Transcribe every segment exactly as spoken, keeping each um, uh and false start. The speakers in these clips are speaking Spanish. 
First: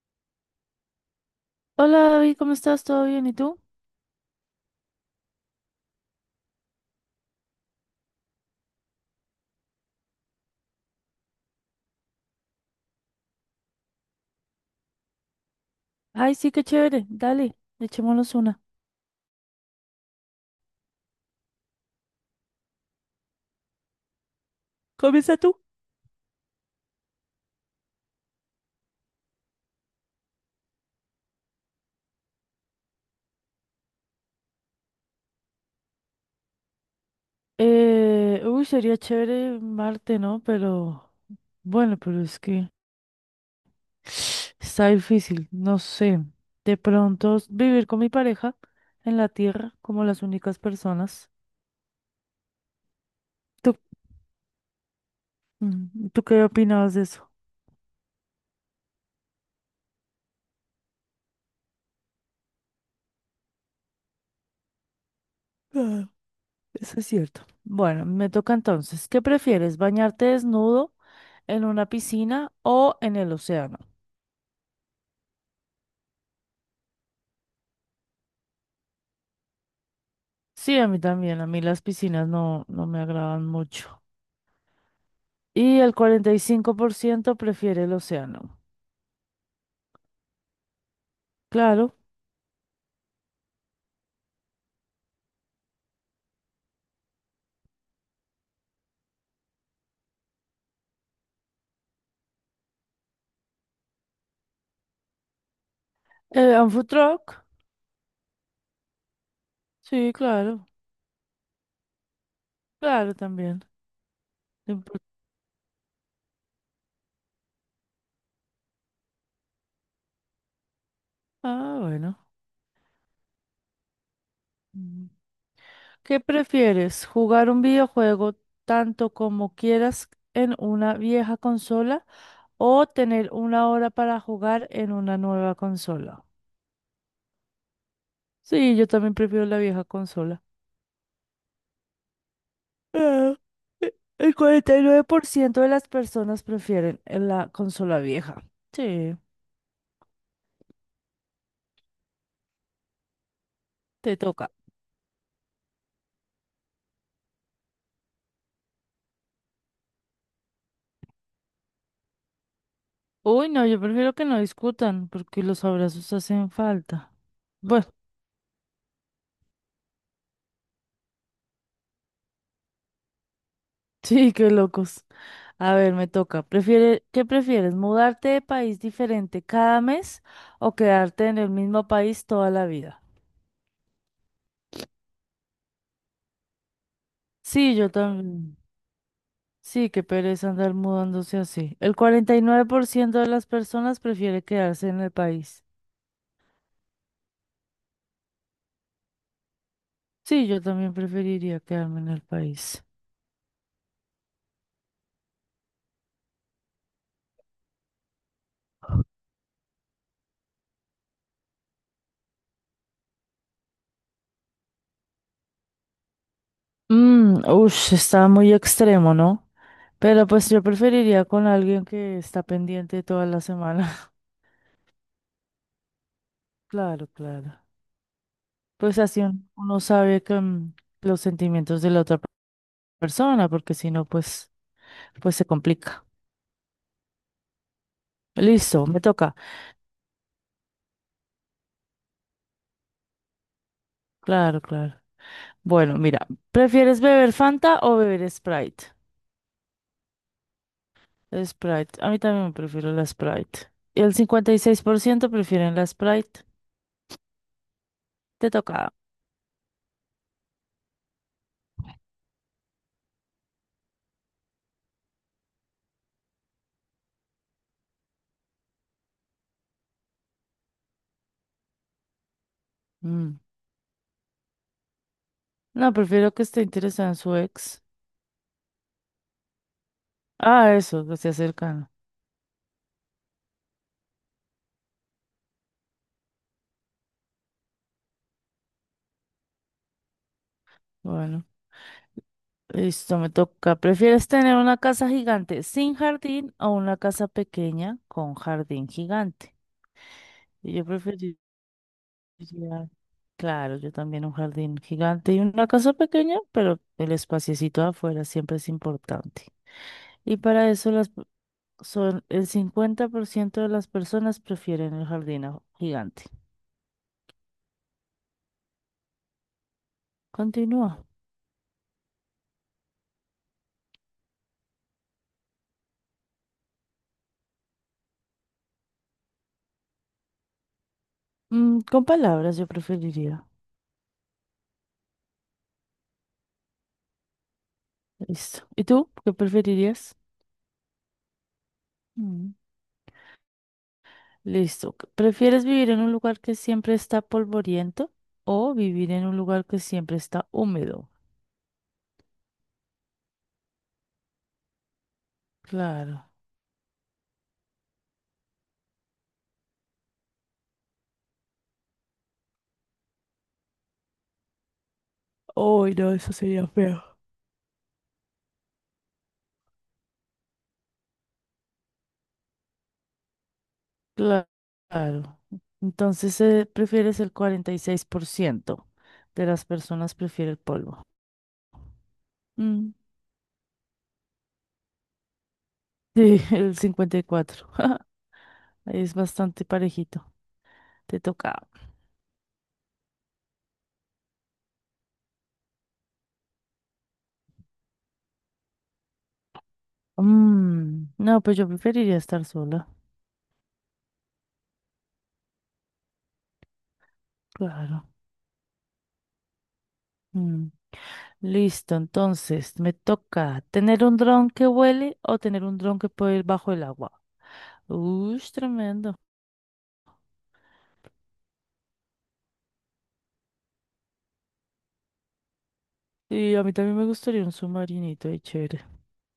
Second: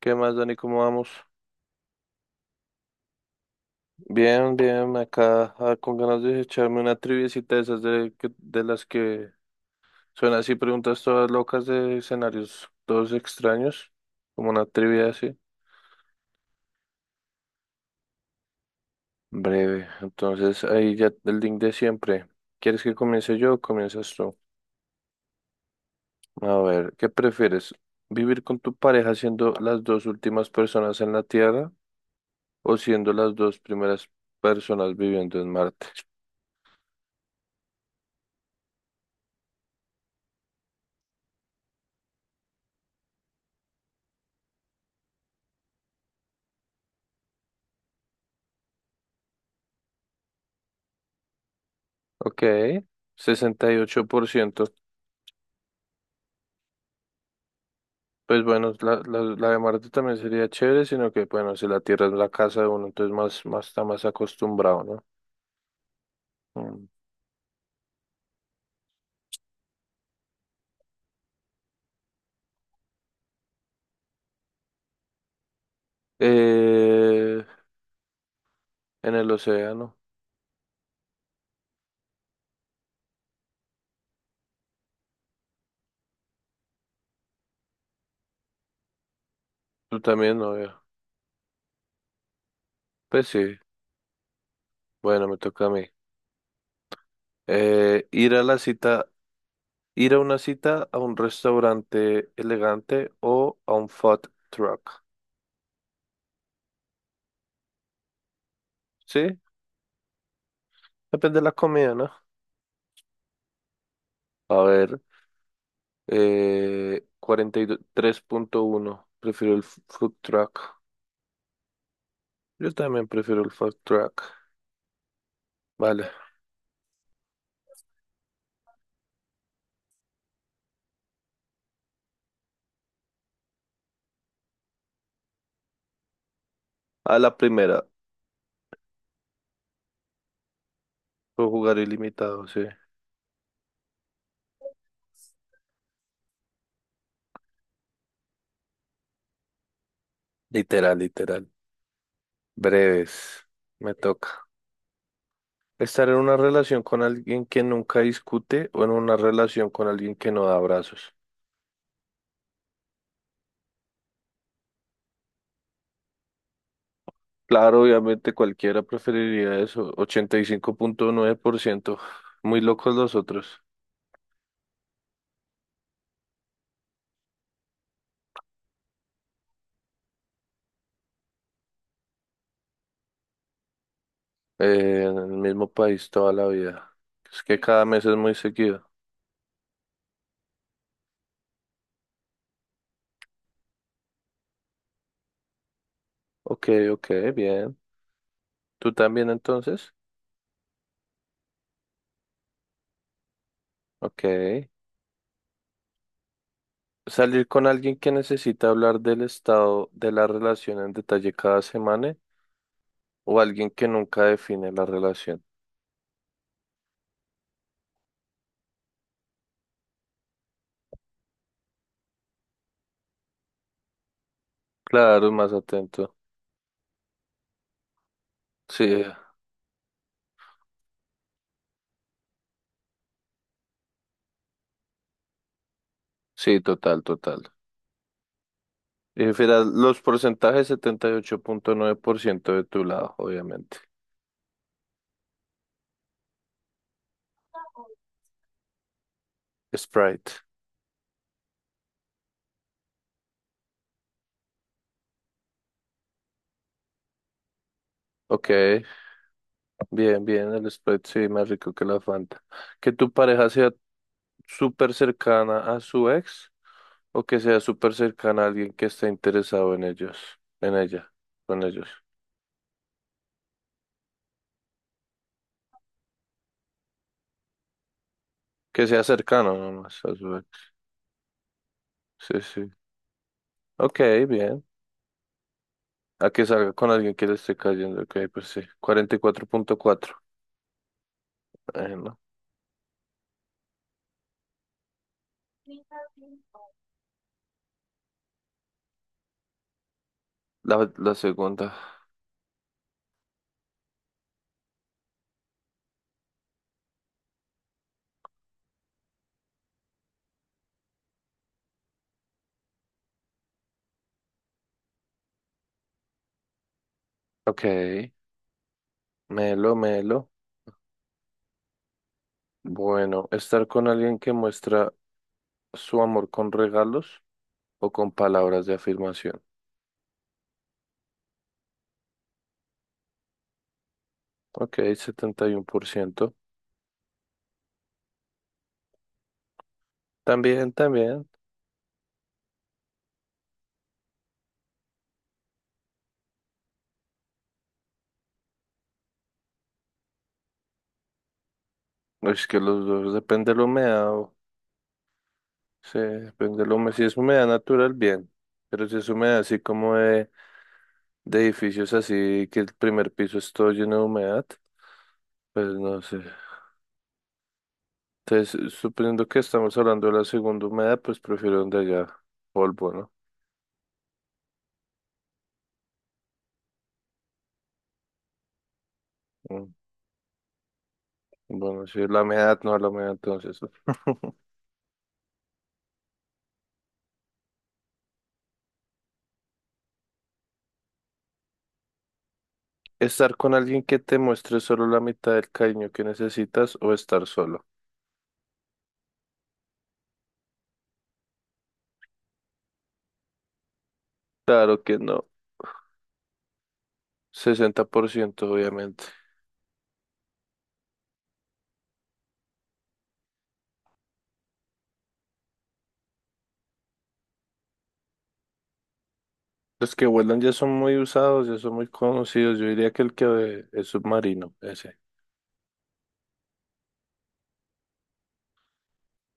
¿Qué más, Dani? ¿Cómo vamos? Hola David, ¿cómo estás? ¿Todo bien? ¿Y tú? Bien, bien, acá ah, con ganas de echarme una triviecita de esas de, que- de las que son así preguntas todas locas de escenarios todos extraños, como una trivia así. Ay, sí, qué chévere. Dale, echémonos una. Breve, entonces ahí ya el link de siempre. ¿Quieres que comience yo o comienzas tú? Comienza tú. A ver, ¿qué prefieres? ¿Vivir con tu pareja siendo las dos últimas personas en la Tierra o siendo las dos primeras personas viviendo en Marte? Eh, uy, sería chévere Marte, ¿no? Pero bueno, pero es que está difícil. No sé. De pronto s- vivir con mi pareja en la Tierra como las únicas personas. Ok, sesenta y ¿Tú, ocho por ciento. mm, ¿tú qué opinabas de eso? Pues bueno, la, la, la de Marte también sería chévere, sino que bueno, si la Tierra es la casa de uno, entonces más, más está más acostumbrado, ¿no? Ah, Mm. eso es cierto. Bueno, me toca entonces. ¿Qué prefieres? ¿Bañarte desnudo en una piscina o en el océano? Eh, en el océano, Sí, a mí también, a mí las piscinas no, no me agradan mucho. Y el cuarenta y cinco por ciento prefiere el océano. tú también, no veo. Claro. Pues sí, bueno, me toca a mí. Eh, ir a la cita, ir a una cita a un restaurante elegante o a un food truck. Eh, ¿un food truck? Sí, Sí, claro. depende de la comida, ¿no? Claro, también. A No ver, importa. eh, cuarenta y tres punto uno prefiero el f- food truck. Ah, bueno. Yo también prefiero el food truck. Mm. Vale. ¿Qué prefieres? ¿Jugar un videojuego tanto como quieras en una vieja consola o tener una hora para jugar en una nueva consola? A la primera. Sí, yo también prefiero la vieja consola. Puedo jugar ilimitado, sí. Ah, e- el cuarenta y nueve por ciento de las personas prefieren en la consola vieja. Sí, Literal, literal. Breves. Me te toca. toca. Estar en una relación con alguien que nunca discute o en una relación con alguien que no da abrazos. Uy, no, yo prefiero que no discutan porque los abrazos hacen falta. Claro, Bueno, obviamente cualquiera preferiría eso. Ochenta y cinco punto nueve por ciento. Muy locos los otros. sí, qué locos. A ver, me toca. ¿Prefiere, qué prefieres? ¿Mudarte de país diferente cada mes o quedarte en el mismo país toda la vida? Eh, en el mismo país toda la vida. Es que, sí, Sí, cada yo mes es muy también. seguido. Sí, qué pereza andar mudándose así. El cuarenta y nueve por ciento de las personas prefiere quedarse en el país. Ok, ok, bien. ¿Tú también entonces? Sí, yo también preferiría quedarme en el país. Ok. Salir con alguien que necesita hablar del estado de la relación en detalle cada semana o alguien que nunca define la relación. Mm, ush, está muy extremo, ¿no? Pero pues yo preferiría con alguien que está pendiente toda la semana. Claro, más atento. Claro, claro. Sí, Pues así un- uno sabe que mm, los sentimientos de la otra pe- persona, porque si no, pues, pues se complica. sí, total, total. Listo, me Y toca. mira, los porcentajes setenta y ocho punto nueve por ciento de tu lado, obviamente. Claro, claro. Bueno, mira, ¿prefieres beber Fanta o beber Sprite? Sprite. Sprite. A mí también me prefiero la Sprite. Y el cincuenta y seis por ciento prefieren la Sprite. Ok, Te toca. bien, bien, el Sprite sí, más rico que la Fanta. Que tu pareja sea súper cercana a su ex o que sea súper cercana a alguien que esté interesado en ellos, en ella, con ellos. Mm. No, prefiero que esté interesada en su ex. Que sea cercano nomás a su ex. Ah, eso, que esté cercano. Sí, sí. Ok, bien. A que salga con alguien que le esté cayendo. Ok, pues sí. cuarenta y cuatro punto cuatro. Bueno, Eh, no. listo, me toca. ¿Prefieres tener una casa gigante sin jardín o una casa pequeña con jardín gigante? Y yo La, la preferiría, segunda. claro, yo también un jardín gigante y una casa pequeña, pero el espaciecito afuera siempre es importante. Y para eso las p- son el cincuenta por ciento de las personas prefieren el jardín a- gigante. Ok. Melo, melo. Continúa. Bueno, estar con alguien que muestra su amor con regalos o con palabras de afirmación. Mm, con palabras yo preferiría. Ok, setenta y uno por ciento. Listo. ¿Y tú? ¿Qué preferirías? También, también. Mm. Listo. ¿Prefieres vivir en un lugar que siempre está polvoriento o vivir en un lugar que siempre está húmedo? Es que los dos depende de la humedad. o- Sí, Claro. depende de la humedad. Si es humedad natural, bien. Pero si es humedad así como de de edificios así que el primer piso es todo lleno de humedad, pues Uy, no no, sé. eso sería feo. Entonces, suponiendo que estamos hablando de la segunda humedad, pues prefiero donde haya polvo, ¿no? Cla- Claro. Entonces, eh, prefieres el cuarenta y seis por ciento de las Mm, personas prefiere el polvo. Bueno, sí, la humedad, no la Mm. humedad, entonces, ¿no? Sí, el cincuenta y cuatro por ciento. Ahí es bastante parejito. Te toca. Estar con alguien que te muestre solo la mitad del cariño que necesitas o estar solo. Mm, No, pues yo preferiría estar sola. Claro que no, sesenta por Claro. ciento obviamente. Mm. Listo, entonces me toca tener un dron que huele o tener un dron que puede ir bajo el agua. Uy, tremendo. Los que vuelan ya son muy usados, ya son muy conocidos. Yo diría que el que es submarino, ese. Y a mí también me gustaría un submarinito de chévere.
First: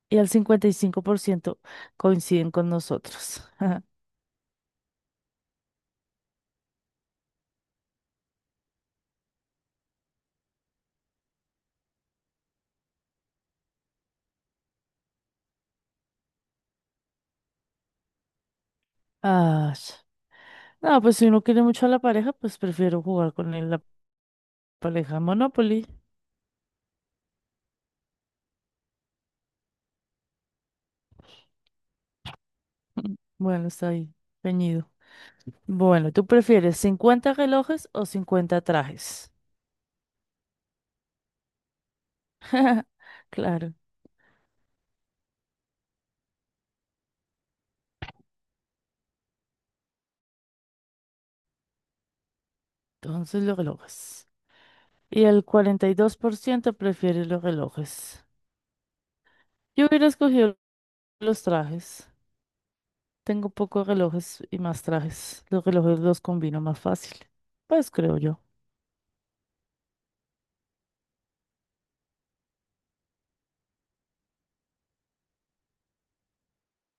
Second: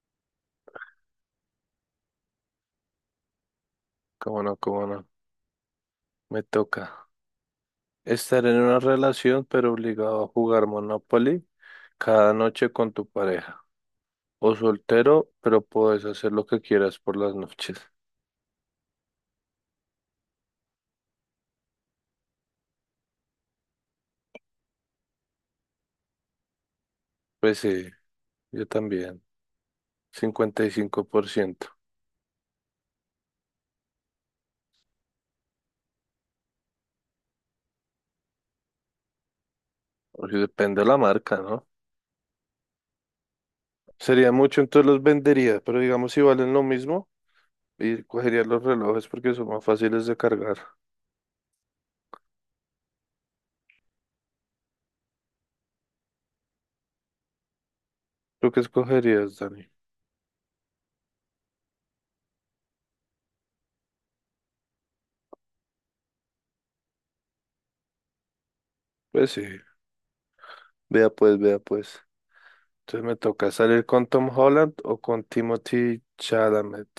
Y al cincuenta y cinco por ciento coinciden con nosotros. Cómo no, cómo no, me toca. Estar en una relación pero obligado a jugar Monopoly cada noche con tu pareja. O soltero, pero puedes hacer lo que quieras por las noches. Ah, no, pues si uno quiere mucho a la pareja, pues prefiero jugar con el- la pareja Monopoly. Pues sí, yo también. Cincuenta y cinco por ciento. Bueno, está ahí, peñido. Bueno, ¿tú prefieres cincuenta relojes o cincuenta trajes? O sea, depende de la marca, ¿no? Claro, Sería mucho, entonces los vendería, pero digamos si valen lo mismo, y cogería los relojes porque son más fáciles de cargar. entonces los relojes. Y el cuarenta y dos por ciento prefiere los relojes. ¿Tú qué escogerías, Dani? Yo hubiera escogido los trajes. Tengo pocos relojes y más trajes. Los relojes los combino más fácil. Pues creo yo. Pues sí, vea pues, vea pues. Entonces me toca salir con Tom Holland o con Timothy Chalamet.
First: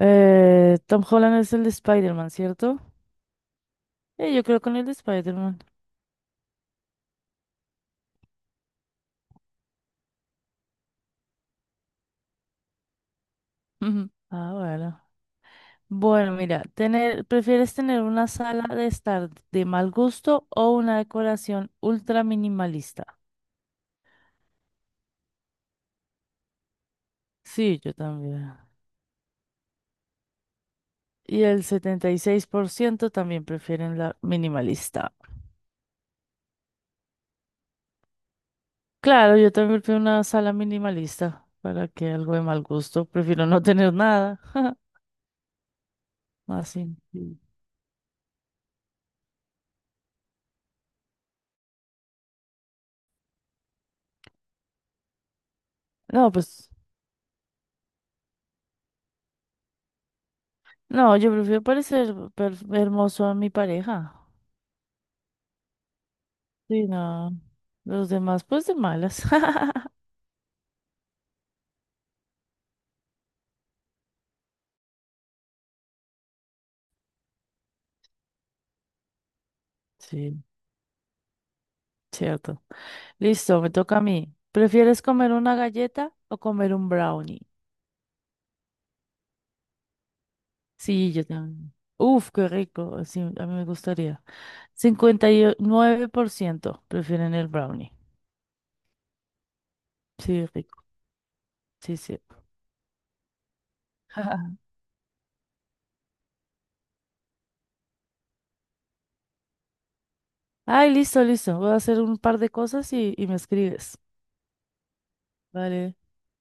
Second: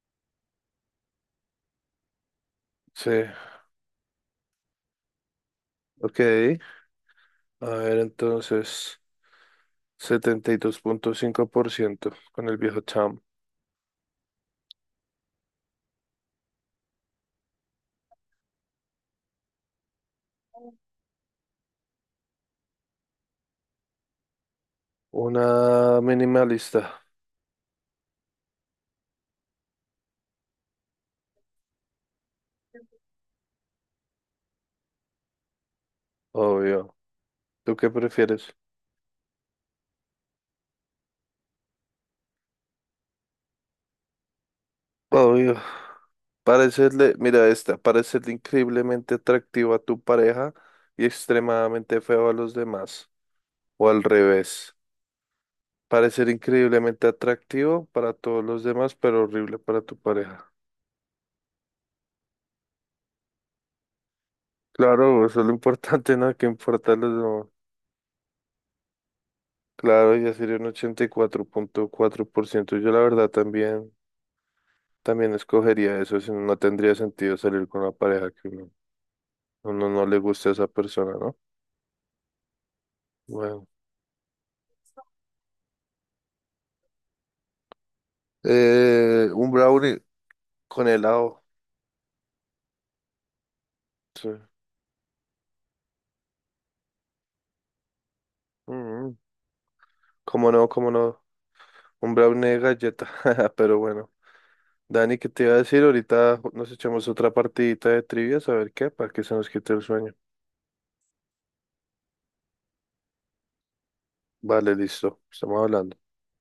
Eh, Tom Holland es el de Spider-Man, ¿cierto? Sí. Eh, yo creo con el de Spider-Man. Ok, a ver entonces, setenta y dos punto cinco por ciento con el viejo Cham. Ujú. Ah, bueno. Bueno, mira, tener, ¿prefieres tener una sala de estar de mal gusto o una decoración ultra minimalista? Una minimalista, Sí, yo también. Y el setenta y seis por ciento también prefieren la minimalista. obvio. ¿Tú qué prefieres? Claro, yo también prefiero una sala minimalista para que algo de mal gusto. Prefiero no tener nada. Obvio. Así. Parecerle, Sí. mira esta, parecerle increíblemente atractivo a tu pareja y extremadamente feo a los demás. O al revés, parecer No, pues, increíblemente atractivo para todos los demás, pero horrible para tu pareja. no, yo prefiero parecer per- hermoso a mi pareja. Claro, eso es lo importante, ¿no? ¿Qué Sí, importa los no. demás? Los demás, pues de malas. Claro, ya sería un ochenta y cuatro punto cuatro por ciento. Yo la verdad también, también escogería eso, si no no tendría sentido salir con una pareja que uno, uno no le Sí, guste a esa persona, ¿no? cierto. Listo, Bueno. me toca a mí. ¿Prefieres comer una galleta o comer un brownie? Eh, un brownie con Sí, yo helado. también. Uf, qué rico. Sí, a mí me gustaría. Sí. Cincuenta y nueve por ciento prefieren el brownie. Mm. Sí, ¿Cómo no? rico. ¿Cómo no? Sí, Un sí. brownie de galleta. Pero bueno. Dani, ¿qué te iba a decir? Ahorita nos echamos otra partidita de trivias, a ver qué, para que se nos quite el sueño. Ay, listo, listo. Voy a hacer un par de cosas y, y me escribes. Vale, listo. Estamos Vale. hablando.